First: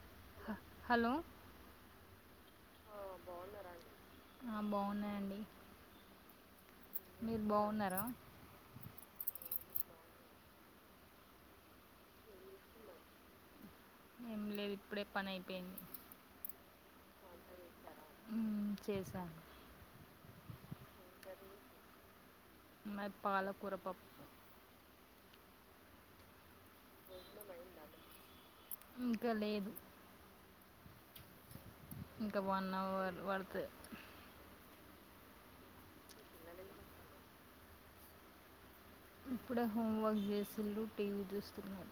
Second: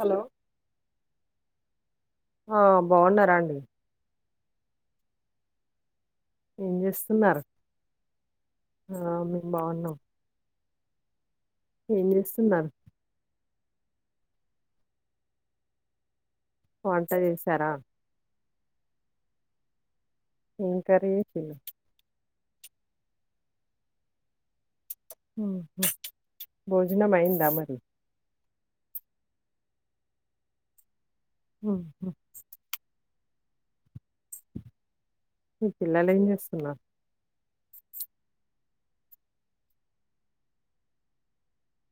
Hello hello ఆ బాగున్నారా అండి ఆ బాగున్నా అండి ఏం చేస్తున్నారు ఆ మేము బాగున్నాం ఏం చేస్తున్నారు ఏం లేదు ఇప్పుడే పని అయిపోయింది వంట చేశారా ఆ చేశాను ఏం కర్రీ చేసిర్రు మాది పాలకూర పప్పు భోజనం అయిందా మరి ఇంకా లేదు ఉహు. ఇంకా వన్ అవర్ పడతే మీ పిల్లలు ఏం చేస్తున్నారు ఇప్పుడే హోంవర్క్ చేసిల్లు టీవీ చూస్తున్నారు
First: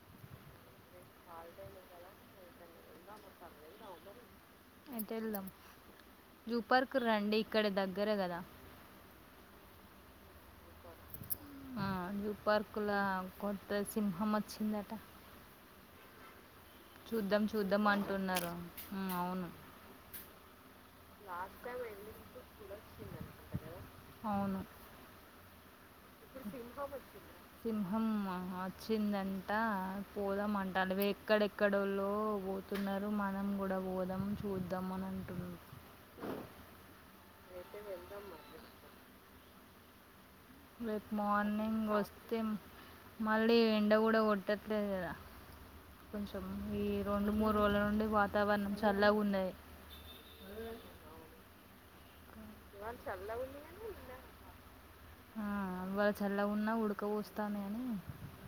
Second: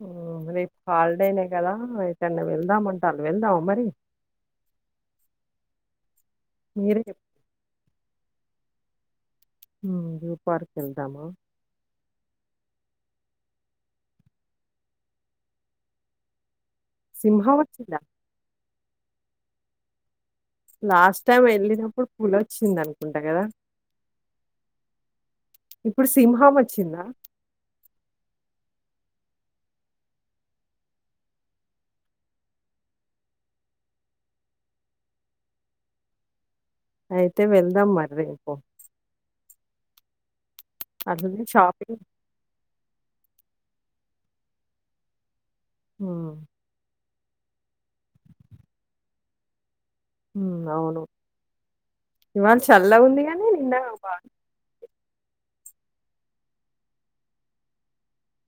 [unintelligible] హాలిడేనే కదా ఏటన్న వెళ్దాంటాళ్లు వెళ్దాము మరి అయితే వెళ్దాం జూ పార్కు మీరే చెప్ప- రండి ఇక్కడ దగ్గర కదా జూ పార్కు వెళ్దామ ఆ, జూ పార్కుల కొత్త సింహం వచ్చిందట చూద్దాం సింహం చూద్దాం వచ్చిందా అంటున్నారు అవును లాస్ట్ టైం వెళ్ళినప్పుడు పులి వచ్చింది అనుకుంటా కదా అవును ఇప్పుడు సింహం వచ్చిందా సింహం అది వచ్చిందంట పోదామంట ఎక్కడెక్కడల్లో పోతున్నారు మనం కూడా అలా పోదాం చూద్దాం అని అంటున్నారు అయితే వెళ్దాం మరి రేపు రేపు అట్లనే మార్నింగ్ షాపింగ్ వస్తే మళ్ళీ ఎండ కూడా కొట్టట్లేదు కదా కొంచెం ఈ రెండు మూడు రోజుల నుండి వాతావరణం చల్లగ ఉన్నది ఉమ్ అవును ఇవాళ చల్లగా ఉంది కానీ నిన్న బాగా ఆ, ఇవాళ చల్లగా ఉన్నా ఉడకపోస్తానే అని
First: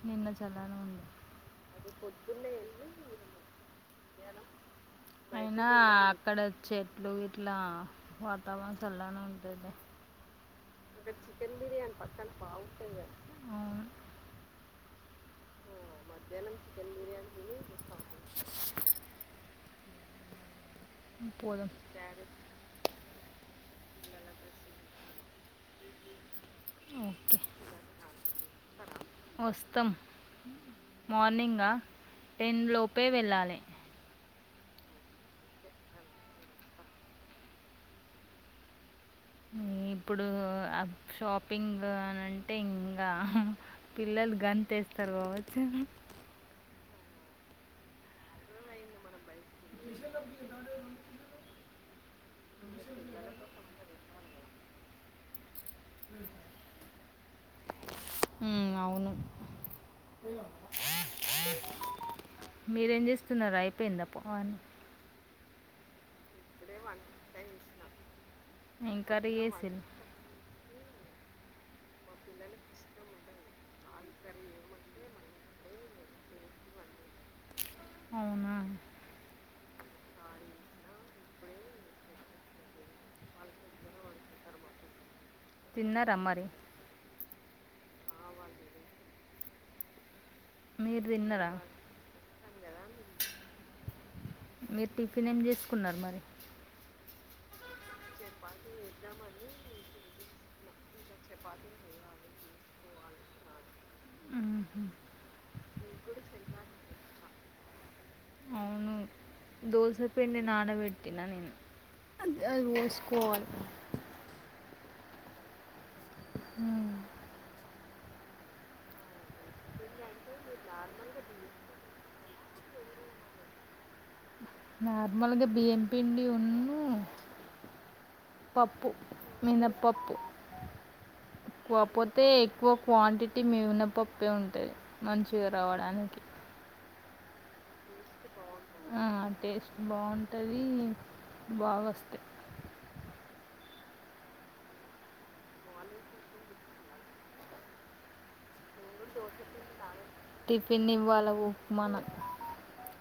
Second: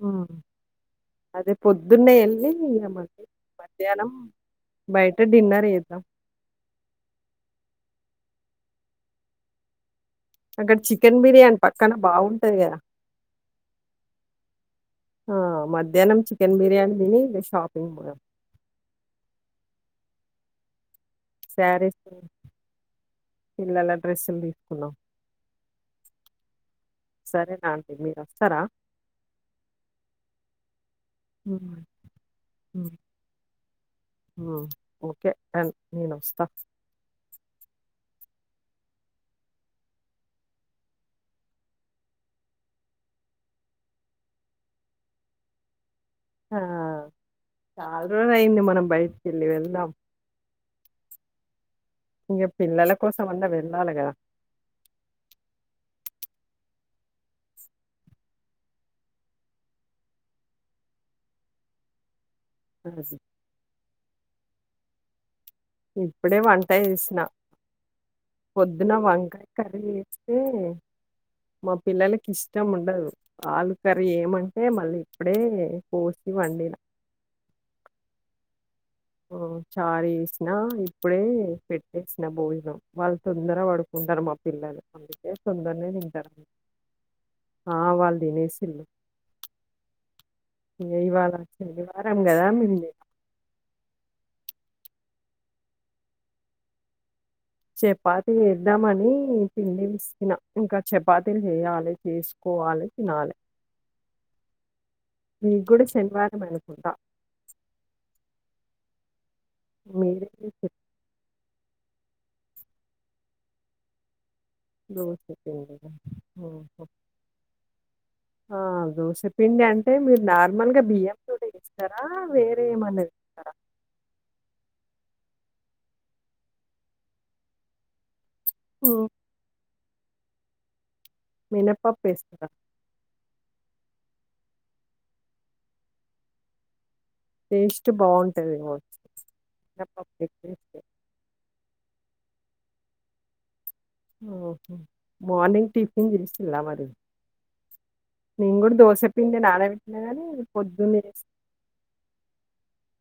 హ్మ్. నిన్న చల్లగనే ఉంది అదే అ వెళ్ళి పొద్దున్నే ఇగ వెళ్ళి మళ్ళీ మధ్యాహ్నం బయట డిన్నర్ అయినా చేద్దాం అక్కడ చెట్లు ఇట్లా వాతావరణ చల్లగా ఉంటతే అక్కడ చికెన్ బిర్యానీ పక్కన బాగుంటది కదా అవును ఆ మధ్యాహ్నం చికెన్ బిర్యానీ తిని ఇక షాపింగ్ కి పోదాం పోదాం శారీస్ పిల్లల డ్రెస్సులు తీసుకున్నాం ఓకే సరేనా అండి మీరు వస్తారా వస్తాం మార్నింగ్ ఆ టెన్ లోపే ఉమ్ వెళ్ళాలి ఓకే అండ్ నేనోస్తా [inaudible] ఇప్పుడు ఆ షాపింగ్ అని అంటే ఇంకా పిల్లలు గంతేస్తా తర్వాత ఆ చాలా రోజు అయ్యింది మనం బయటికి వెళ్ళి వెళ్దాం ఇక పిల్లల కోసం అన్నా వెళ్ళాలి గదా ప్చ్ ఉమ్ అవును మీరేం అది చేస్తున్నార్ అయిపోయిందా పో అని హ్మ్ ఇప్పుడే వంట చేసిన పొద్దున ఏం వంకాయ చేసిర్రు కర్రీ వేస్తే మా పిల్లలకి ఇష్టం ఉండదు ఆలు కర్రీ చేయమంటే మళ్ళీ ఇప్పుడే కోసి వండిన అవునా ఆ చారు వేసినా ఇప్పుడే పెట్టేసిన బోయిలో వాళ్ళు తొందర పడుకుంట టారు మా పిల్లలు అందుకే తొందరనే తిన్నారా తింటారు మరి ఆ వాళ్ళు తినేసిండ్రు ఇ మీరు ఇవాళ తిన్నారా శనివారం వారం కదా మీరు టిఫిన్ ఏం చేసుకున్నారు మరి చపాతి చేద్దామని పిండి పిసికిన ఇంకా చపాతీలు చేయాలి చేసుకోవాలి తినాలి ఉహు. మీ కూడ శనివారమే అనుకుంట దోస పిండి నానబెట్టినా నేను అంతే అ ఓస్కోలి దోశ కి హ్మ్ ఆ దోశపిండి అంటే మీరు నార్మల్ గా బియ్యం తో ఇస్తారా వేరే ఏమన్నది ఇస్తారా నార్మల్గా బియ్యం పిండి ఉన్న పప్పు హ్మ్. మినపప్పు మినపప్పు కాకపోతే ఏస్తారా? ఎక్కువ క్వాంటిటీ ఉట్టి మినపప్పే ఉంటుంది మంచిగా రావడానికి టేస్ట్ బాగుంటుంది ఆ టేస్ట్ బాగుంటది ఎక్కువేస్తే. బాగా వస్తయి హ మార్నింగ్ టిఫిన్ చేసిండ్రా మరి నేను కూడా దోశ పిండి నానబెట్టి టిఫిన్ ఇవ్వాల ఉప్మాన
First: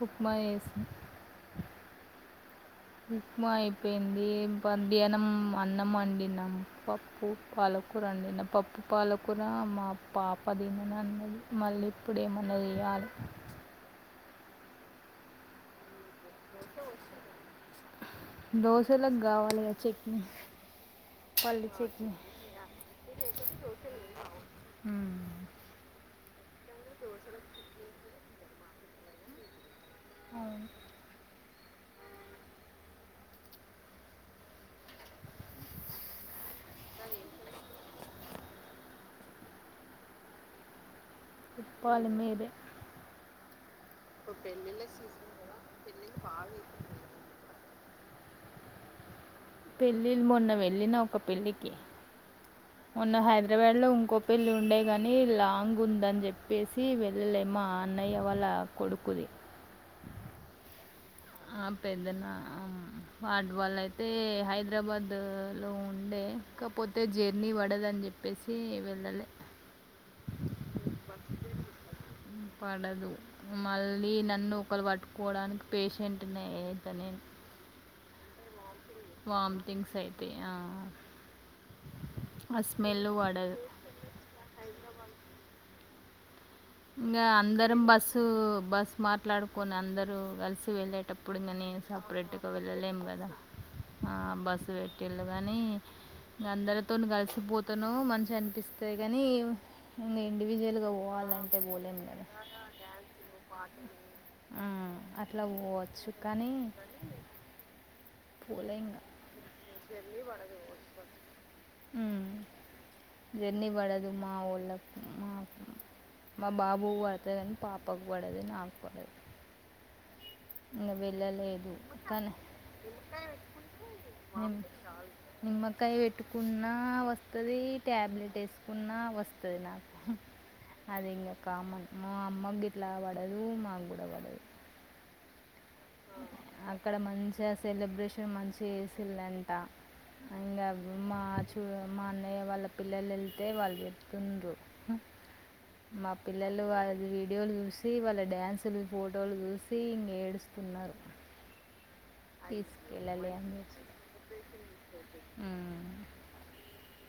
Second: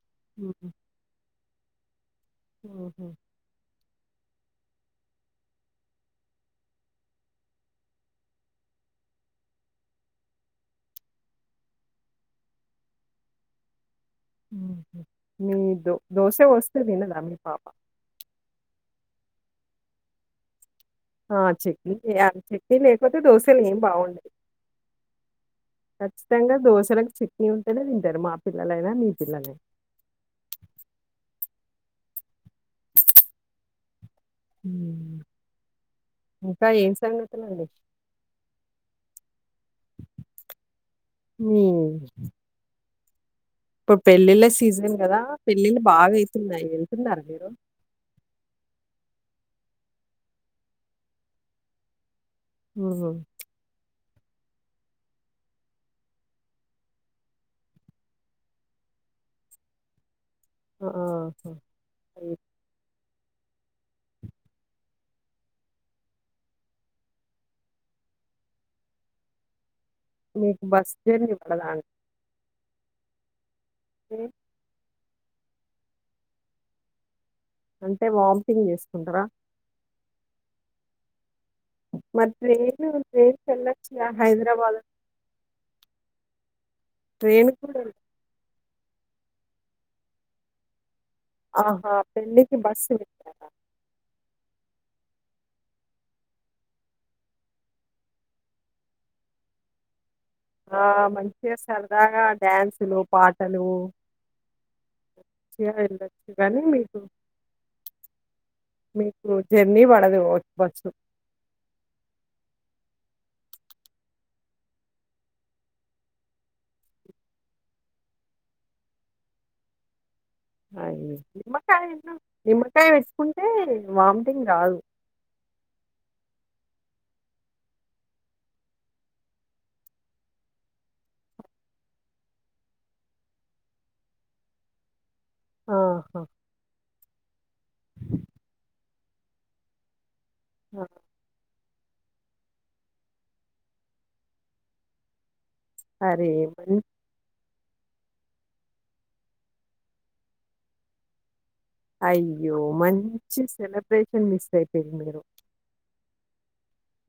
ఉప్మా హుహు. వేసి హుహు. ఉప్మా అయి పోయింది మధ్యాహ్నం అన్నం వండినం పప్పు పాలకూర వండినం పప్పు పాలకుర మా పాప తినను అన్నది మళ్ళీ ఇప్పుడు ఏమన్నా చేయాలి మీ దో దోశ పోస్తే తినదా మీ పాప దోసోలకి గావాల్గా చట్నీ ఆ పల్లి చిట్నీ చట్నీ చిట్నీ లేకపోతే దోశలు ఏం బాగుండదు ఖచ్చితంగా దోశలకు చిట్నీ ఉంటేనే తింటారు మా పిల్లలైనా మీ పిల్లలైనా అవును ఉమ్ ఇంకా ఏం సంగతులు అండి మీ చెప్పాలి మీరే ఇప్పుడు పెళ్ళిళ్ళ సీజన్ కదా పెళ్ళిళ్ళు బాగా అయితున్నాయి వెళ్తున్నారా మీరు పెళ్ళిల్ మొన్న వెళ్ళిన ఒక పెళ్ళికి హుహు. మొన్న హైదరాబాద్ లో ఇంకో పెళ్లి ఉండే కానీ లాంగ్ ఉందని చెప్పేసి వెళ్ళలే మా అన్నయ్య వాళ్ళ కొడుకుది ఆ! ఆహా! అ పెద్దన్న హ్మ్. వాట్వాల్ అయితే హైదరాబాద్ లో ఉండే కాకపోతే జర్నీ పడదని చెప్పి వేసి వెళ్ళాలే మీకు బస్ జర్నీ పడదా పడదు మళ్ళీ నన్ను ఒకలు పట్టు కోవడానికి పేషెంట్నే ఏదైనే అంటే వామిటింగ్ చేస్త వామిటింగ్స్ అయితాయి ఆ మరి ట్రైను స్మెల్ ట్రైన్స్ కు పడదు వెళ్ళోచ్చుగా హైదరాబాద్ ఇంకా ట్రైన్‌కి అందరం కూడా వెళ్ బస్సు బస్ మాట్లాడుకొని అందరూ కలిసి వెళ్ళ అప్పుడు ఇంకా నేను ఆహా! సపరేట్గా పెళ్ళికి బస్సు వెళ్ళలేం కదా పెట్టారా? ఆ బస్సు పెట్టి కాని అందరితో కలిసిపోతాను మంచి అనిపిస్తాంది కాని ఆ మంచిగా సరదాగా కదా డ్యాన్సులు పాటలు ఆ అట్లా మంచిగా పోవచ్చు వెళ్ళొచ్చు కానీ గానీ మీకు పోలే ఇంకా మీకు జర్నీ పడదు బస్సు జర్ని పడదు మా వోళ్ళకు మా మా బాబు పడుతదని పాపకు పడదు నాకు పడదు ఇంక అయ వెళ్ళలేదు నిమ్మకాయన్న కానీ నిమ్మకాయ పెట్టుకుంటే వామిటింగ్ నిమ్ రాదు నిమ్మకాయ పెట్టు కున్నా వస్తది ట్యాబ్లెట్ వేసుకున్నా వస్తది నాకు అది ఇంకా కామన్ మా అమ్మ ఇట్లా పడదు మాకు కూడా పడదు ఆహా! అక్కడ మంచిగా సెలబ్రేషన్ మంచిగా చేసిలంట ఆ మా అన్నయ్య వాళ్ళ పిల్లలు వెళ్తే వాళ్ళు చెప్తుండ్రు మా అరే! పిల్లలు మం వాళ్ళ వీడియోలు చూసి వాళ్ళ డ్యాన్సులు ఫోటోలు చూసి ఇగ ఏడు కున్నారు అయ్యో మంచి సెలబ్రేషన్ మిస్ అయిపోయిరు మీరు ఉమ్.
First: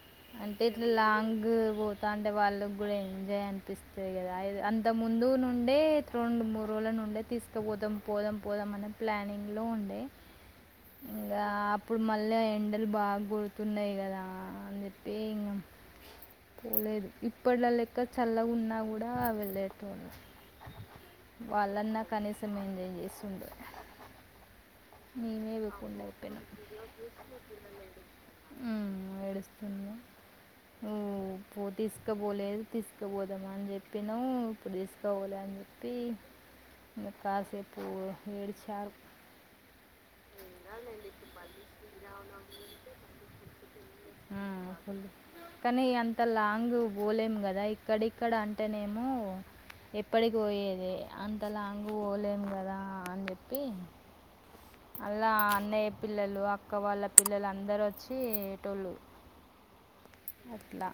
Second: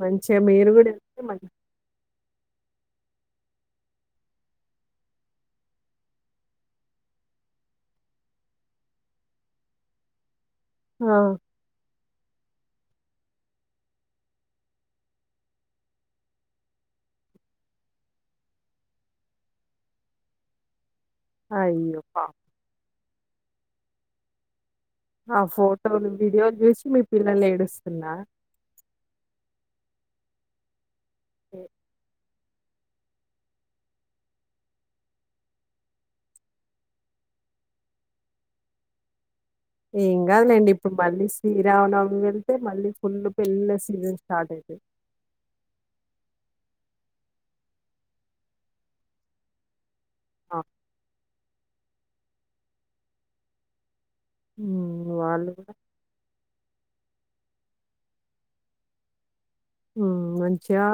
మంచిగా అంటే మీరు ఇట్లా గూడా ఎళ్తే లాంగ్ మంచి పోతా అంటే వాళ్ళకి కూడా ఏంజా య్ అనిపిస్తుంది కదా అంత ముందు నుండే రెండు మూడు రోజుల నుండే తీసుకపోతాం పోదాం పోదామన్న ప్లానింగ్ లో ఉండే ఆ! ఇంకా అప్పుడు మళ్ళీ ఎండలు బాగా కోడుతున్నాయి కదా అని చెప్పి ఇంక పోలేదు ఇప్పట్లో లెక్క చల్లగాన్నా కూడా వెళ్లేేటోళ్ళం అయ్యో! వాళ్ళన్నా పాపం. కనీసం ఎంజాయ్ చేస్త ఆ ననే వకుండా ఫోటోలు, అయిపోయినా వీడియోలు జూసి మీ పిల్లలు ఏడుస్తున్నా? ఉమ్ ఏ మ్ ఏ పో తీస్కబోలేదు. తీస్కబోదామని అని చెప్పినవ్, ఇప్పుడు తీస్కబోల అని చెప్పి ఇంగ కాసేపు ఏడిచా ఏం కాదులేండి. ఇప్పుడు మళ్ళీ శ్రీరామనవమి వెళ్తే మళ్ళీ ఫుల్ పెళ్లిల్ల సీజన్. స్టార్ట్ మ్మ్. అయితది. ఫుల్ కానీ, అంత లాంగ్ పోలేము కదా! ఇక్కడిక్కడ అంటేనేమో, ఎప్పటికి ఆ! పోయేది? అంత లాంగ్ పోలేము కదా అని చెప్పి హ్మ్. అల్లా వాళ్ళు గూడా అన్నయ్య పిల్లలు, అక్క వాళ్ళ పిల్లలందరు వచ్చిటోళ్ళు మ్ అట్లా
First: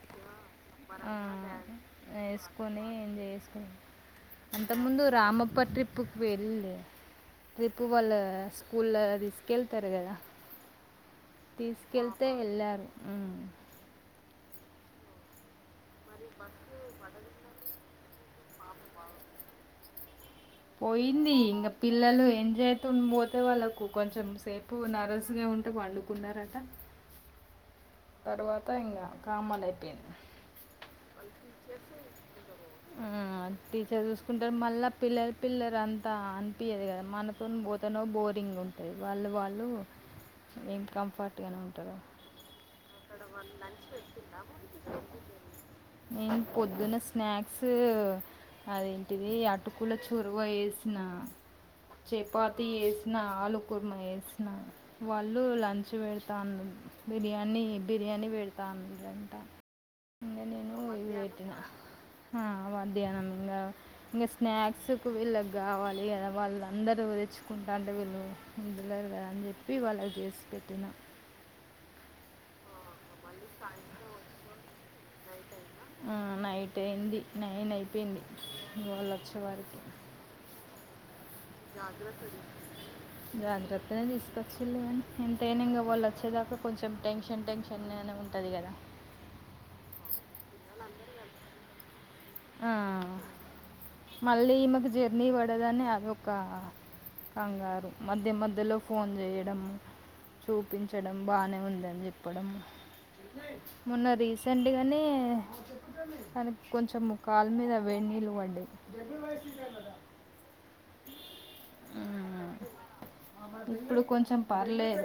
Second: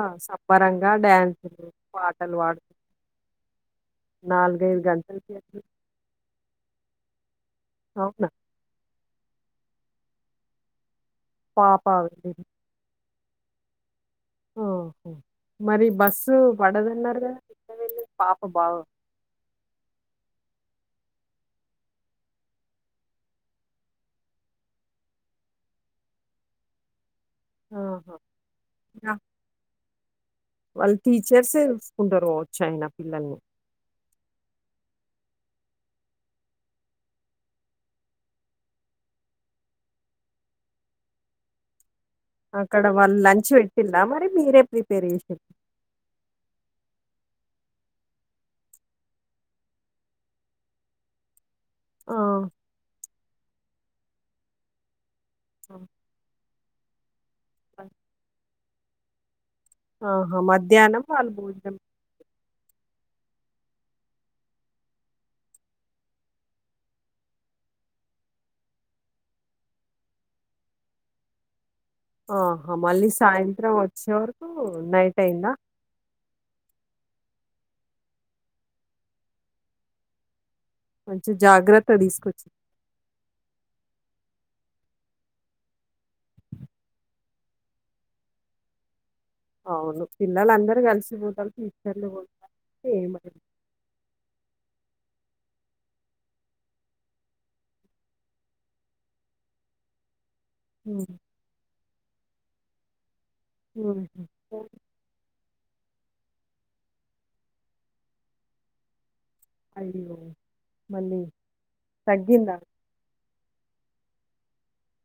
మ్ పాటలు పాడుతూ వేసుకొని ఏం చేసుకు అంతక్ ముందు గంటల రామప్ప సేపు ట్రిప్పుకి వెరిల్డి ట్రిప్పు వాళ్ళ అవునా? స్కూల్ ల తీస్ కెళ్తారు కదా! పాప తీసుకెళ్తే వెళ్ళి వెళ్ళారు. ఓహో మరి బస్సు పడదన్నారు కదా! ఎట్ట వెల్లిన్ పాప బాగ పోయింది ఇంక పిల్లలు ఎంజాయ్తోనా పోతే, వాళ్ళకు కొంచెం సేపు నర్వస్గా కుంట పండుకున్నారట. ఆహా! తర్వాత ఇంగ యాహ్! కామన్ అయిపోయింది. వాళ్ళ టీచర్స్య్ చుసుకుంటారు కావచ్చు ఐనా పిల్లల్ని. పిల్లరంతా అనిపియ్యదు కదా మనతోన పోతనో బోరింగ్ ఉంటుంది. వాళ్ళు వాళ్ళు ఏం కంఫర్ట్ గానే ఉంటరు. అక్కడ వాళ్ళు లంచ్ పెట్టిందా మరి మీరే ప్రిపేర్ చేసిర నేను పొద్దున స్నాక్స్ అదేంటిది అటుకుల చొరవ వేసిన. ఆహా! చపాతీ చేసిన, ఆలు కురుమ చేసిన. వాళ్ళు లంచ్ పెడతన్, బిర్యానీ, బిర్యానీ పెడతా అన్నరంట. ఆహా మధ్యాహ్నం వాళ్ళు భోజనం ఆ, మధ్యాహ్నం ఇంకా, ఇంగ స్నాక్స్ కు వీళ్ళకి కావాలి గద వాళ్ అందరూ తెచ్చుకున్ తింటాంటె వీళ్ళు ఉండలేరు కదా, అని చెప్పి వాళ్ళకి చేసి పెట్టినా. ఆహా మళ్ళీ సాయంత్రం వచ్చే వరకు నైట్ అయిందా? ఆ నైట్ అయింది. నైన్ అయిపోయింది, వాళ్లు వచ్చే వరికి. మంచి జాగ్రత్త తీసుకొచ్చి జాగ్రత్తనే తీస్ ఇ వచ్చిలే కానీ ఎంతైనా ఇంగ వాళ్ వచ్చేదాకా, కొంచెం టెన్షన్ టెన్షన్ గానె ఉంటుంది కదా! అవును. పిల్లలందరూ కలిసిపోతారు. టీచర్లు పో ఆ. మళ్ళీ ఈమెకు జర్నీ పడదని అదొక కంగారు. మధ్య మధ్యలో ఫోన్ చేయడం. హ్మ్. చూపించడం, బానే ఉందని చెప్పడం. మొన్న హుహు. రీసెంట్గానే తనక్ కొంచెంము కాల్ మీద వేడి నీళ్లు పడ్డాయి. అయ్యో మళ్ళీ ఆ. తగ్గిందా? ఇప్పుడు కొంచెం పర్లేదు.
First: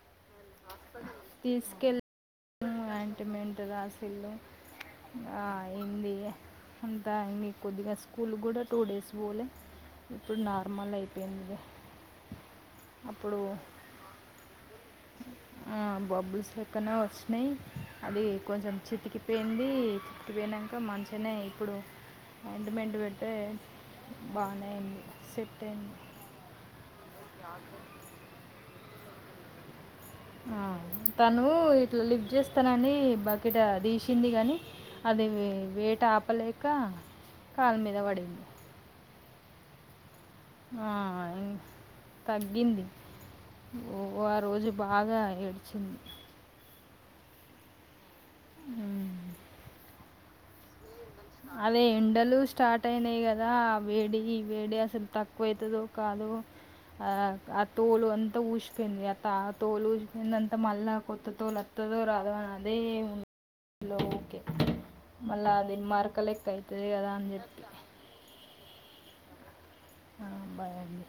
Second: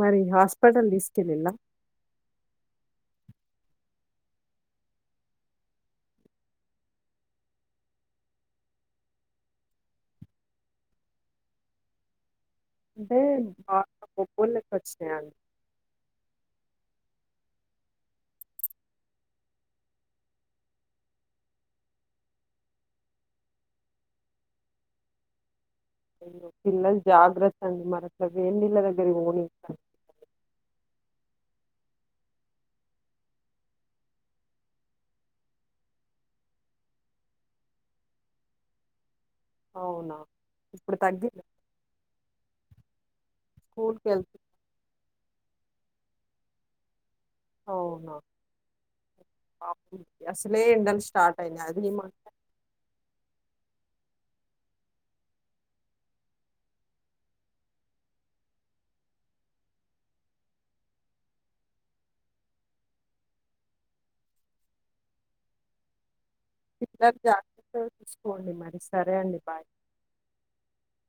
మరి హాస్పిటల్ తీస్కెళ్లిలా? మ్ అంటిమెంట్ రాసిల్లు అయిందిగ. అంతా ఇంగ కొద్దిగా స్కూల్ కూడ టూ డేస్ పోలే. ఇప్పుడు నార్మల్ అయిపోయిందిలె. అంటే కాళ్లకు బొబ్బిల్లా వచ్చేయ్ ఆ బబ్బుల్స్ లొ పక్కన వచ్చినయి అది కొంచెం చితికిపోయింది. చితికిపోయినంక మంచిగనే ఇప్పు ఆయింట్మెంట్ పెడితే బానే ఉంది సెట్ అయింది పిల్లలు జాగ్రత్త అండి మర వేడినీళ్ల దగ్గరికి పోనియకండి ఆ తను ఇట్లా లిఫ్ట్ చేస్తానని బకెట్ తీసింది గాని ఆది వైట్ ఆపలేక కాలు మీద పడింది అవునా ఆ ఇప్పుడు తగ్గిందా తగ్గింది ఓ ఆ స్కూలుకెళ్తు రోజు బాగా ఏడ్చింది అవునా ఉమ్. అవును అసలే ఎండల్ అదే ఎండలు స్టార్ట్ అయినాయి కదా వేడి వేడి అసలు తక్కువ అయితదో కాదో ఆ ఆ తోలు అంతా ఊసిపోయింది అ ఆ తోలు ఊసిపోయింది అంతా మళ్ళా కొత్త తోలు వత్త [unintelligible] పిల్లలు జాగ్రత్త చూసుకోండి మరి సరే అండి బాయ్ ఆ బాయ్ అండి